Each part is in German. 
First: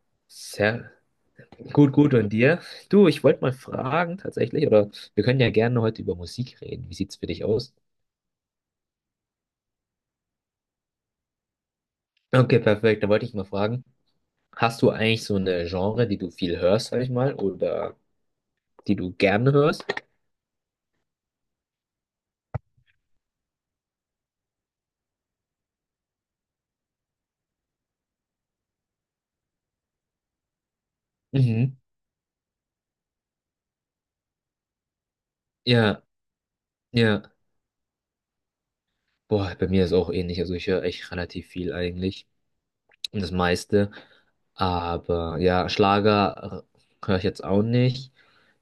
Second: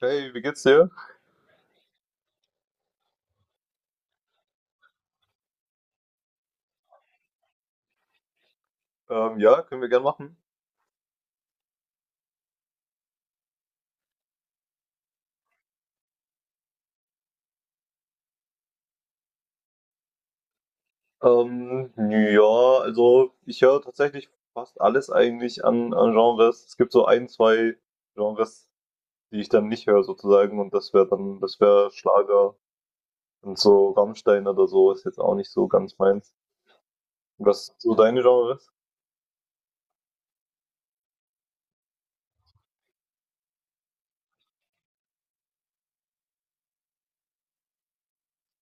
Hey, wie geht's dir? Sehr gut, gut. Und dir? Du, ich wollte mal fragen tatsächlich, oder wir können ja gerne heute über Musik reden. Wie sieht's für dich aus? Ja, können wir gern machen. Okay, perfekt. Da wollte ich mal fragen, hast du eigentlich so eine Genre, die du viel hörst, sag ich mal, oder die du gerne hörst? Ja, also ich höre tatsächlich fast alles eigentlich an Genres. Es gibt so ein, zwei Genres, die ich dann nicht höre sozusagen, und das wäre dann, das Mhm. wäre Schlager und so Rammstein oder so ist jetzt auch nicht so ganz Ja, meins. ja. Was sind so deine Genres? Boah, bei mir ist auch ähnlich. Also ich höre echt relativ viel eigentlich. Und das meiste. Aber ja, Schlager höre ich jetzt auch nicht.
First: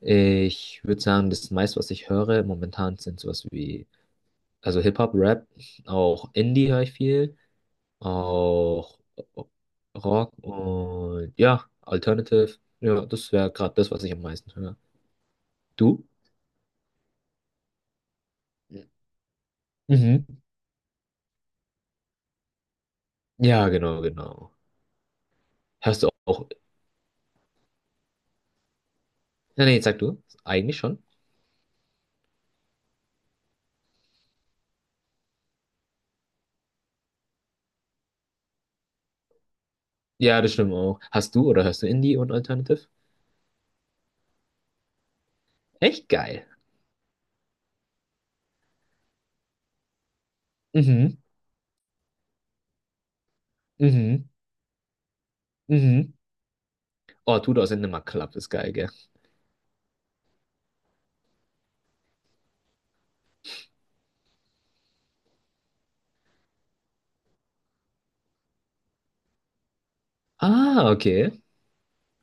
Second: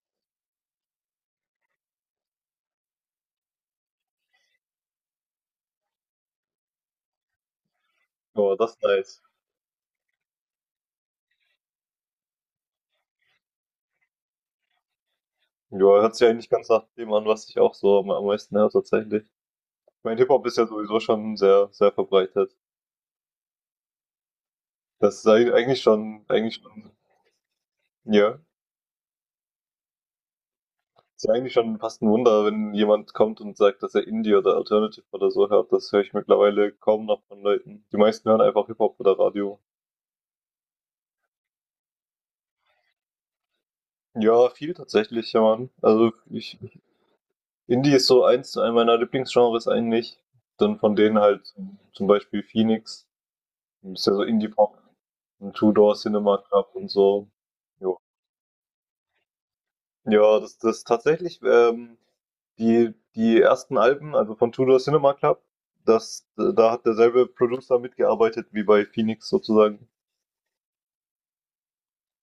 Ich würde sagen, das meiste, was ich höre momentan, sind sowas wie also Hip-Hop, Rap, auch Indie höre ich viel, Ja, das ist auch nice. Rock und ja, Alternative. Ja, das wäre gerade das, was ich am meisten höre. Ja, Du? hört sich eigentlich ganz nach dem an, was ich auch so am meisten höre Ja. tatsächlich. Ich meine, Mhm. Hip-Hop ist ja sowieso schon sehr, sehr verbreitet. Ja, genau, genau. Das ist eigentlich Hörst du schon, auch? eigentlich schon. Ja, Nee, nee, sag du. Eigentlich schon. ist ja eigentlich schon fast ein Wunder, wenn jemand kommt und sagt, dass er Indie oder Alternative oder so hört. Das höre ich mittlerweile kaum noch von Leuten. Die meisten hören einfach Hip-Hop oder Radio. Ja, das stimmt auch. Hast du oder hörst du Indie und Alternative? Ja, viel tatsächlich, ja, Mann. Echt Also, geil. ich. Indie ist so eins zu einem meiner Lieblingsgenres eigentlich. Dann von Mhm. denen halt zum Beispiel Phoenix. Ist ja so Mhm. Indie-Pop und Two Door Mhm. Cinema Club und so. Oh, Tudor sind Jo. immer Club, ist geil, gell? Ja, das tatsächlich, die ersten Alben, also von Tudor Cinema Club, da hat derselbe Producer mitgearbeitet wie bei Phoenix sozusagen. Ah, okay.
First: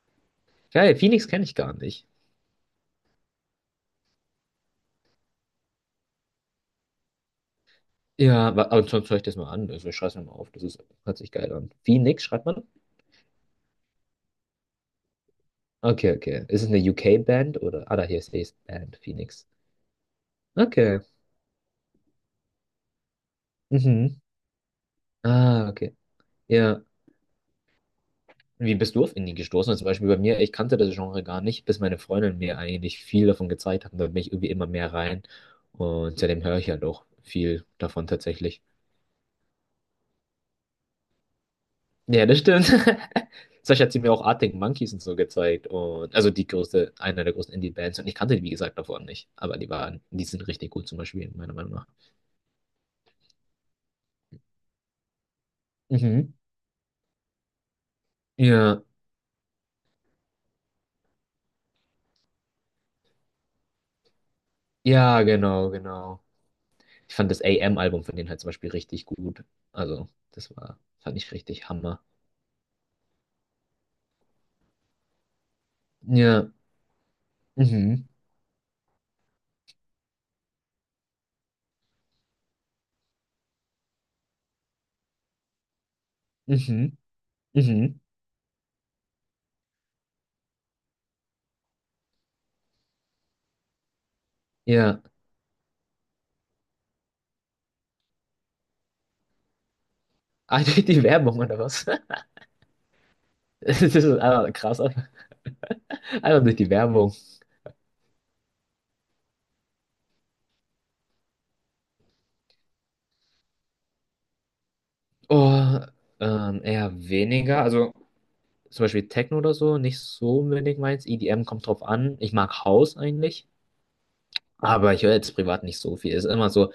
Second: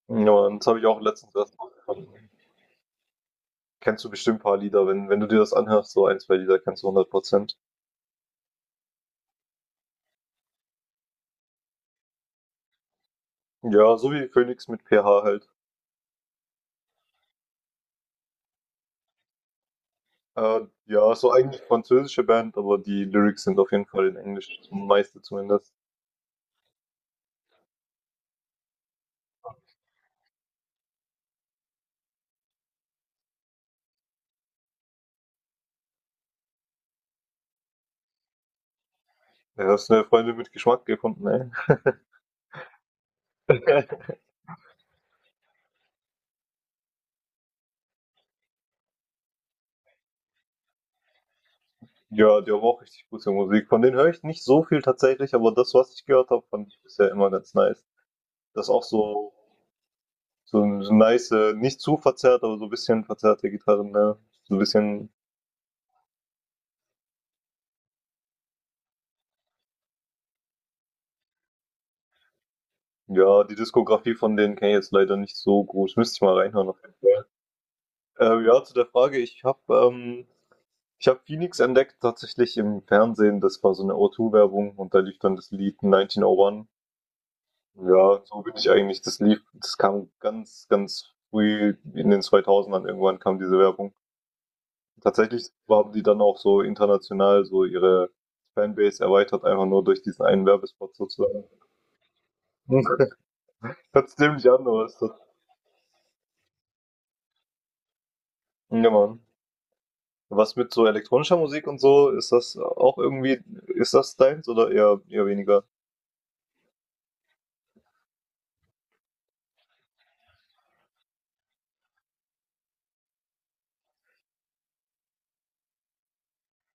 Ja, und das habe ich Geil, auch Phoenix letztens kenne ich erst mal gar nicht. gefunden. Kennst du bestimmt ein paar Lieder, wenn du dir das anhörst, so ein, zwei Lieder kennst du 100%. Ja, aber sonst höre ich das mal an. Also ich schreibe es mir mal auf. Das ist, hört sich geil an. Phoenix schreibt man? Ja, so wie Phoenix mit PH halt. Okay, okay. Ist es eine UK-Band oder? Ah, da hier ist es Band, Phoenix. Okay. Ja, so eigentlich französische Band, aber die Lyrics sind auf jeden Fall in Mhm. Englisch, meiste Ah, zumindest. okay. Ja. Wie bist du auf Indie gestoßen? Also zum Beispiel bei mir, ich kannte das Genre gar nicht, bis meine Freundin mir eigentlich viel davon gezeigt hat. Und da bin ich irgendwie immer mehr rein. Und seitdem höre ich halt auch viel davon tatsächlich. Ja, hast du eine Freundin mit Geschmack gefunden, ey. Ja, das stimmt. Sascha hat sie mir auch Arctic Monkeys und so gezeigt. Und, also die größte, eine der größten Indie-Bands. Und ich kannte die, wie gesagt, davon nicht. Aber die waren, die sind richtig gut zum Beispielen, meiner Meinung nach. Ja, die haben auch richtig gute Musik. Von denen höre ich nicht so viel tatsächlich, aber das, was ich gehört Mhm. habe, fand ich bisher immer ganz nice. Das ist Ja. auch so, so ein so nice, nicht zu verzerrt, aber so ein bisschen verzerrte Gitarren, ne? So ein bisschen, Ja, genau, genau. Ich fand das AM-Album von denen halt zum Beispiel richtig gut. Also, das war, fand ich richtig Hammer. ja. Die Diskografie von denen kenne ich jetzt leider nicht so groß. Müsste ich mal Ja. reinhören auf jeden Fall. Mhm. Ja, zu der Frage, ähm, ich habe Phoenix entdeckt tatsächlich im Fernsehen. Das war so eine O2-Werbung und da lief dann das Lied 1901. Mhm. Mhm. Ja, so bin ich eigentlich. Das kam ganz, ganz früh in den 2000ern, irgendwann kam diese Werbung. Ja. Tatsächlich haben die dann auch so international so ihre Fanbase erweitert, einfach nur durch diesen einen Ah, durch Werbespot die Werbung sozusagen. oder was? Das ist Hört sich ziemlich einfach an, krass. aber ist Einfach das. durch die Werbung. Ja, Mann. Was mit so elektronischer Musik und so, ist das auch irgendwie, ist das deins oder eher weniger? Oh, eher weniger. Also zum Beispiel Techno oder so nicht so unbedingt meins. EDM kommt drauf an. Ich mag House eigentlich, aber ich höre jetzt privat nicht so viel. Ist immer so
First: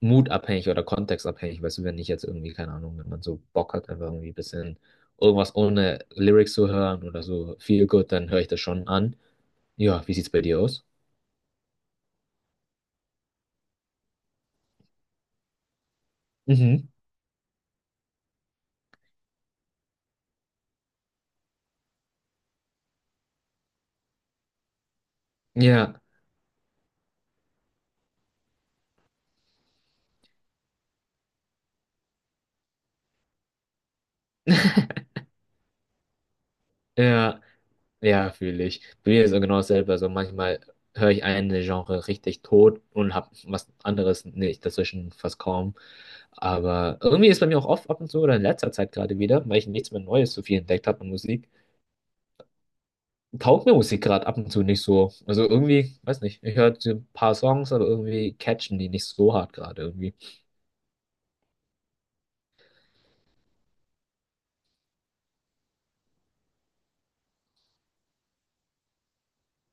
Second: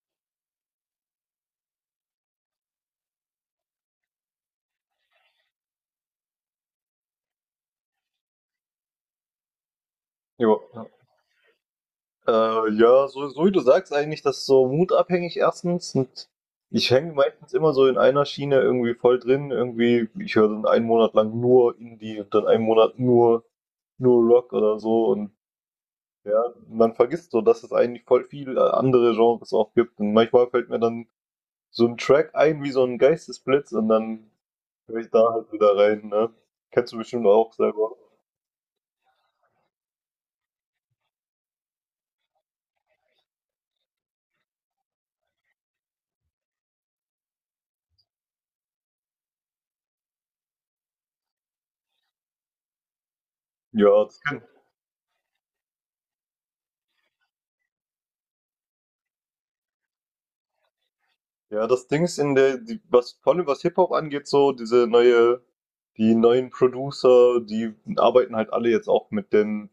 mutabhängig oder kontextabhängig. Weißt du, wenn ich jetzt irgendwie, keine Ahnung, wenn man so Bock hat, einfach irgendwie ein bisschen irgendwas ohne Lyrics zu hören oder so viel gut, dann höre ich das schon an. Ja, wie sieht's bei dir aus? Ja. Ja, so, so wie du sagst, eigentlich, das ist so mutabhängig erstens. Und Mhm. ich hänge meistens immer so in einer Schiene irgendwie voll drin. Irgendwie, ich höre dann einen Monat lang nur Indie und dann einen Monat nur Rock oder so. Und Ja. ja, man vergisst so, dass es eigentlich voll viel andere Genres auch gibt. Und manchmal fällt mir dann so ein Track ein wie so ein Geistesblitz und dann höre ich da halt wieder rein, ne? Kennst du bestimmt Ja, auch selber. ja, fühle ich. Bei mir ist es genau dasselbe. Also manchmal höre ich eine Genre richtig tot und habe was anderes nicht dazwischen fast kaum. Aber irgendwie ist bei mir auch oft ab und zu oder in letzter Zeit gerade wieder, weil ich nichts mehr Neues so viel entdeckt habe an Musik, taugt mir Musik Ja, das gerade ab kenn. und zu nicht so. Also irgendwie, weiß nicht, ich höre so ein paar Songs, aber irgendwie catchen die nicht so hart gerade irgendwie. Ja, das Ding ist, in der, die, was vor allem was Hip-Hop angeht, so diese neue, die neuen Producer, die arbeiten halt alle jetzt auch mit den,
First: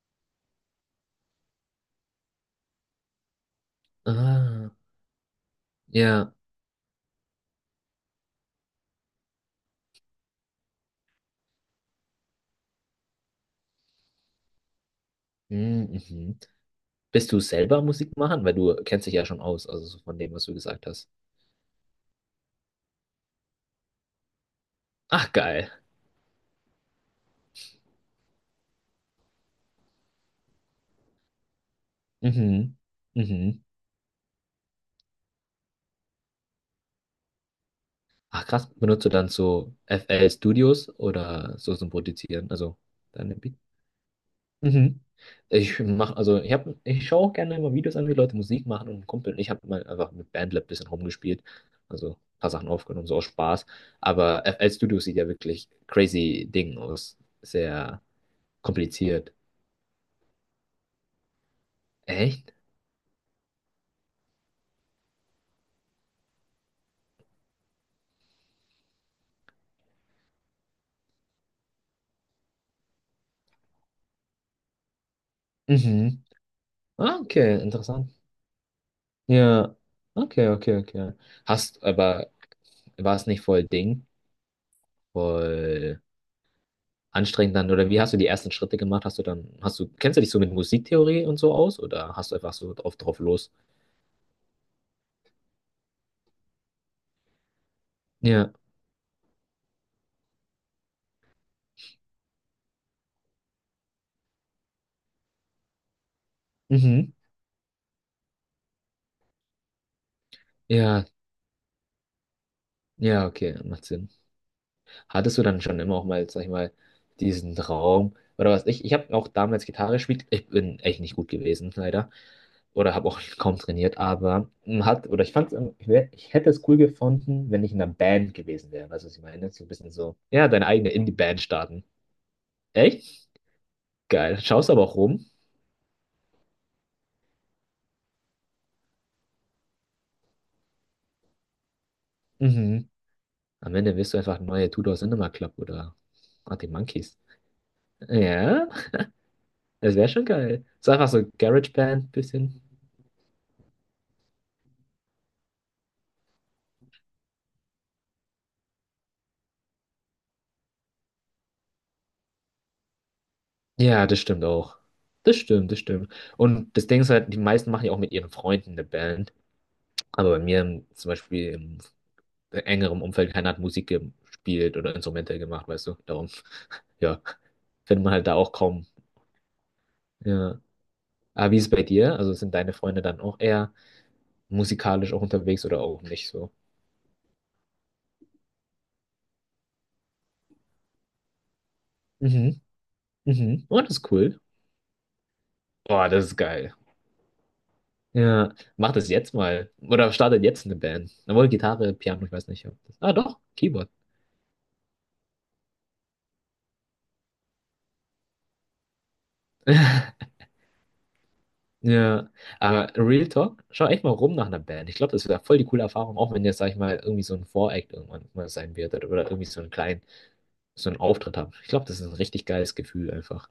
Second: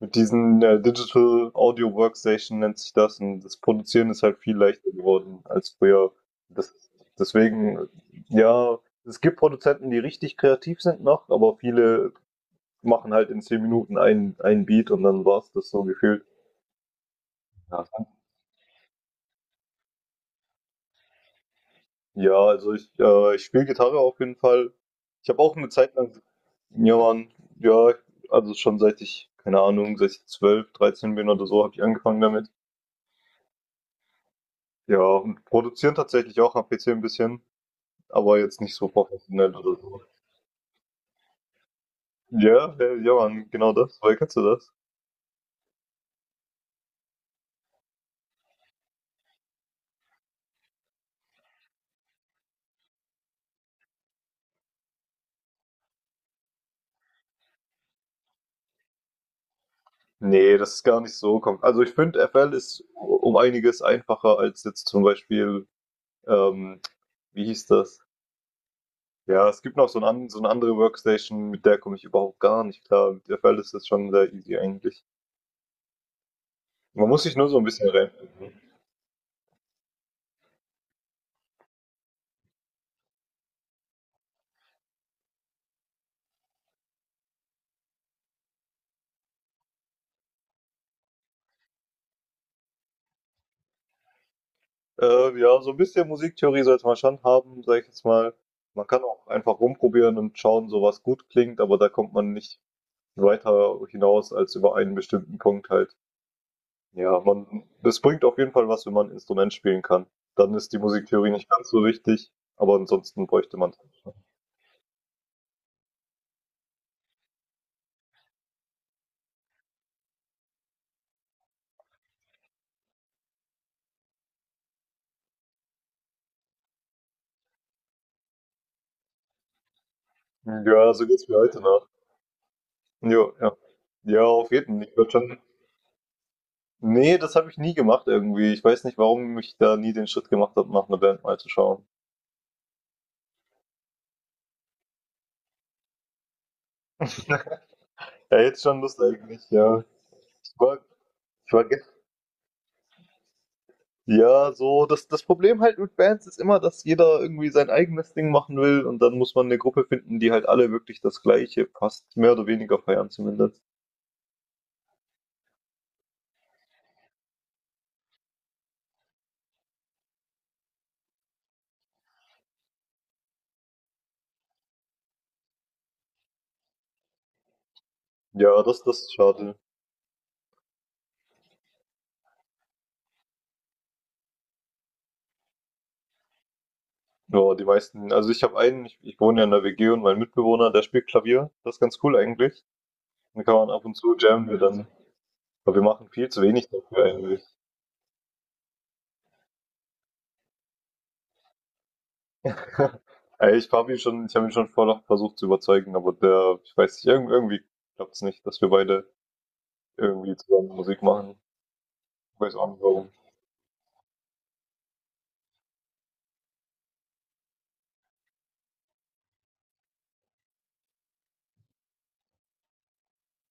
mit diesen Digital Audio Workstation nennt sich das, und das Produzieren ist halt viel Ah, leichter geworden als früher. ja. Das, deswegen, ja, es gibt Produzenten, die richtig kreativ sind noch, aber viele machen halt in 10 Minuten einen Beat und dann war's das so Mhm. gefühlt. mhm. Bist du selber Ja, Musik machen? Weil du kennst dich ja schon aus, also so von dem, was du gesagt hast. ja, also ich spiele Gitarre auf jeden Fall. Ich Ach, habe auch eine geil. Zeit lang, ja, Mann, ja, also schon seit ich, keine Ahnung, seit ich 12, 13 bin oder so, habe ich angefangen damit. Mhm. Mhm. Ja, und produzieren tatsächlich auch am PC 'n bisschen, aber Ach, jetzt krass. nicht so Benutzt du dann professionell so oder so. FL Studios oder so zum Produzieren? Ja, Also ja, ja, deine Mann, Beats? genau das. Woher kennst du das? Mhm. Ich mache, also ich habe, ich schaue auch gerne immer Videos an, wie Leute Musik machen und ein Kumpel ich habe mal einfach mit BandLab ein bisschen rumgespielt, also ein paar Sachen aufgenommen, so aus Spaß. Aber F L Studio sieht ja wirklich crazy Ding aus, sehr kompliziert. Ne, das ist gar nicht so kom, also ich finde, Echt? FL ist um einiges einfacher als jetzt zum Beispiel, ähm wie hieß das? Ja, es gibt noch so ein an so 'ne andere Workstation, mit der komme ich überhaupt gar nicht klar. Mit der FL ist das schon sehr easy eigentlich. Mhm. Man Ah, muss sich nur so okay, ein bisschen interessant. reinfinden. Ja, okay, okay, okay. Aber war es nicht voll anstrengend dann, oder wie hast du die ersten Schritte gemacht? Hast du dann, hast du, kennst du dich so mit Musiktheorie und so aus oder hast du einfach so drauf los? Ja, so ein bisschen Musiktheorie sollte man schon haben, sage ich jetzt mal. Ja, Man kann auch einfach rumprobieren und schauen, so was gut klingt, aber da kommt man nicht weiter hinaus als über einen bestimmten Punkt halt. mhm. Ja, man, es bringt auf jeden Fall was, wenn man ein Instrument spielen kann. Dann ist die Ja, Musiktheorie nicht ganz so wichtig, aber ansonsten ja, bräuchte okay, man. macht Sinn. Hattest du dann schon immer auch mal, sag ich mal, diesen Traum oder was? Ich habe auch damals Gitarre gespielt. Ich bin echt nicht gut gewesen, leider. Oder habe auch kaum trainiert, aber man hat, oder ich fand's, ich hätte es cool gefunden, wenn ich in einer Band gewesen wäre. Weißt du, was ich meine? So ein bisschen so, ja, deine eigene Ja, so geht's mir Indie-Band heute starten. Nacht. Echt? Jo, ja. Ja, Geil. auf Schaust jeden aber Fall. auch Ich würde rum. schon. Nee, das habe ich nie gemacht irgendwie. Ich weiß nicht, warum ich da nie den Schritt gemacht habe, nach einer Band mal zu schauen. Mhm. Am Ende wirst du einfach neue Tudor Cinema Club oder ah, die Monkeys. Ja, jetzt Ja, schon Lust eigentlich, ja. das wäre schon Ich geil. war, So einfach so ich war gest- GarageBand bisschen. ja, so, das Problem halt mit Bands ist immer, dass jeder irgendwie sein eigenes Ding machen will und dann muss man eine Gruppe finden, die halt alle wirklich das Gleiche passt. Mehr oder weniger feiern zumindest. Ja, das stimmt auch. Das stimmt, das stimmt. Und das Ding ist halt, die meisten machen ja auch mit ihren Freunden eine Band. Aber bei mir im, zum Beispiel im engeren Umfeld, keiner hat Musik gespielt oder Instrumente gemacht, weißt du. Darum, ja, findet man halt da auch Ja, das, kaum. das ist schade. Ja. Aber wie ist es bei dir? Also sind deine Freunde dann auch eher musikalisch auch unterwegs oder auch nicht so? Ja, die meisten, also ich habe einen, ich wohne ja in der WG und mein Mitbewohner, der spielt Klavier. Das ist ganz cool Mhm, eigentlich. Dann kann mhm. man Oh, ab das und ist zu cool. jammen wir dann. Aber wir Boah, machen das viel ist zu wenig geil. dafür eigentlich. Ja, mach das jetzt mal. Oder startet jetzt eine Band. Obwohl Gitarre, Piano, ich weiß nicht. Ob das, ah, doch, Ey, ich Keyboard. habe ihn schon, ich habe ihn schon vorher versucht zu überzeugen, aber der, ich weiß nicht, irgendwie klappt es nicht, dass wir beide irgendwie zusammen Musik machen. Ja, Ich weiß auch nicht aber warum. Real Talk, schau echt mal rum nach einer Band. Ich glaube, das wäre voll die coole Erfahrung, auch wenn jetzt, sag ich mal, irgendwie so ein Voreact irgendwann mal sein wird oder irgendwie so einen Auftritt haben. Ich glaube, das ist ein richtig geiles Gefühl einfach.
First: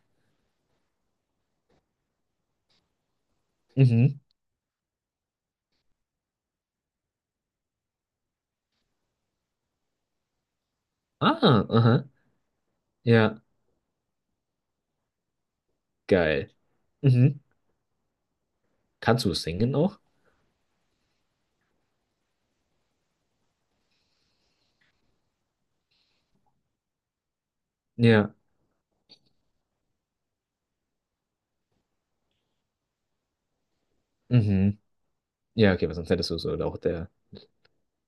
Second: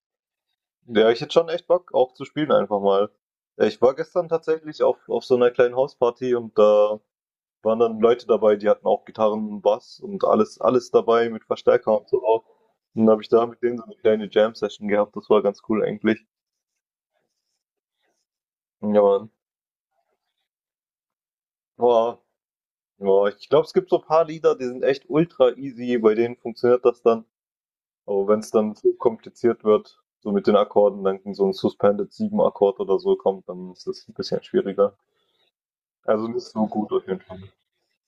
Ja, ich hätte schon echt Bock, auch zu spielen einfach mal. Ich war Mhm. gestern tatsächlich auf so einer kleinen Hausparty, und da waren dann Leute dabei, die hatten auch Gitarren, Bass und alles, alles dabei, Ah, mit Verstärker aha. und so auch. Und dann habe ich Ja, da mit denen so eine kleine Jam-Session gehabt, das war ganz cool eigentlich. geil. Mhm. Ja, Kannst Mann. du singen auch? Ja, ich glaube, es gibt so ein paar Lieder, die sind echt ultra easy, bei denen funktioniert das dann. Aber Ja. wenn es dann zu kompliziert wird, so mit den Akkorden, dann so ein Suspended 7 Akkord oder so kommt, dann ist das ein bisschen Mhm. schwieriger. Ja, okay, weil sonst Also hättest du nicht so so auch gut auf jeden Fall.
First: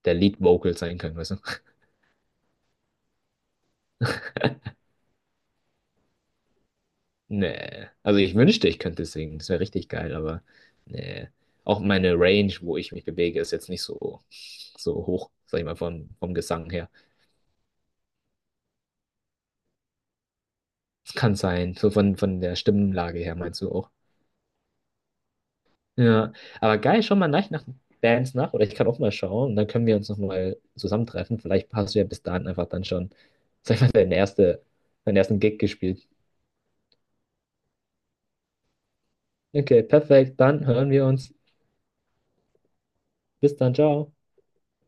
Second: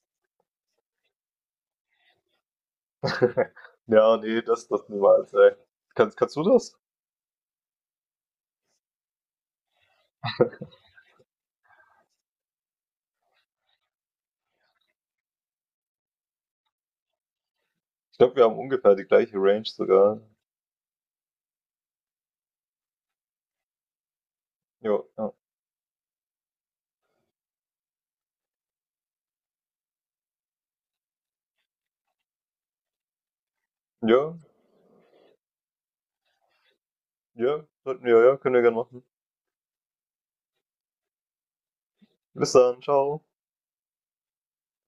der Lead Vocal sein können, weißt du? Ja, nee, das niemals, ey. Kannst du das? Nee. Also ich wünschte, ich könnte singen. Das wäre richtig geil, aber nee. Auch meine Range, wo ich mich bewege, ist jetzt nicht so, so hoch, sag ich mal, vom Gesang her. Ich glaube, wir haben ungefähr die gleiche Range sogar. Es kann sein. So von der Stimmlage her meinst du auch. Ja, ja. Ja. Aber geil, schau mal nach, nach Bands nach. Oder ich kann auch mal schauen. Und dann können wir uns nochmal zusammentreffen. Vielleicht hast du ja bis dahin einfach dann schon, sag ich mal, Ja, deinen ersten Gig gespielt. ja, sollten wir, ja, können wir gerne machen. Okay, perfekt. Dann hören wir uns. Bis dann, ciao. Bis dann, ciao.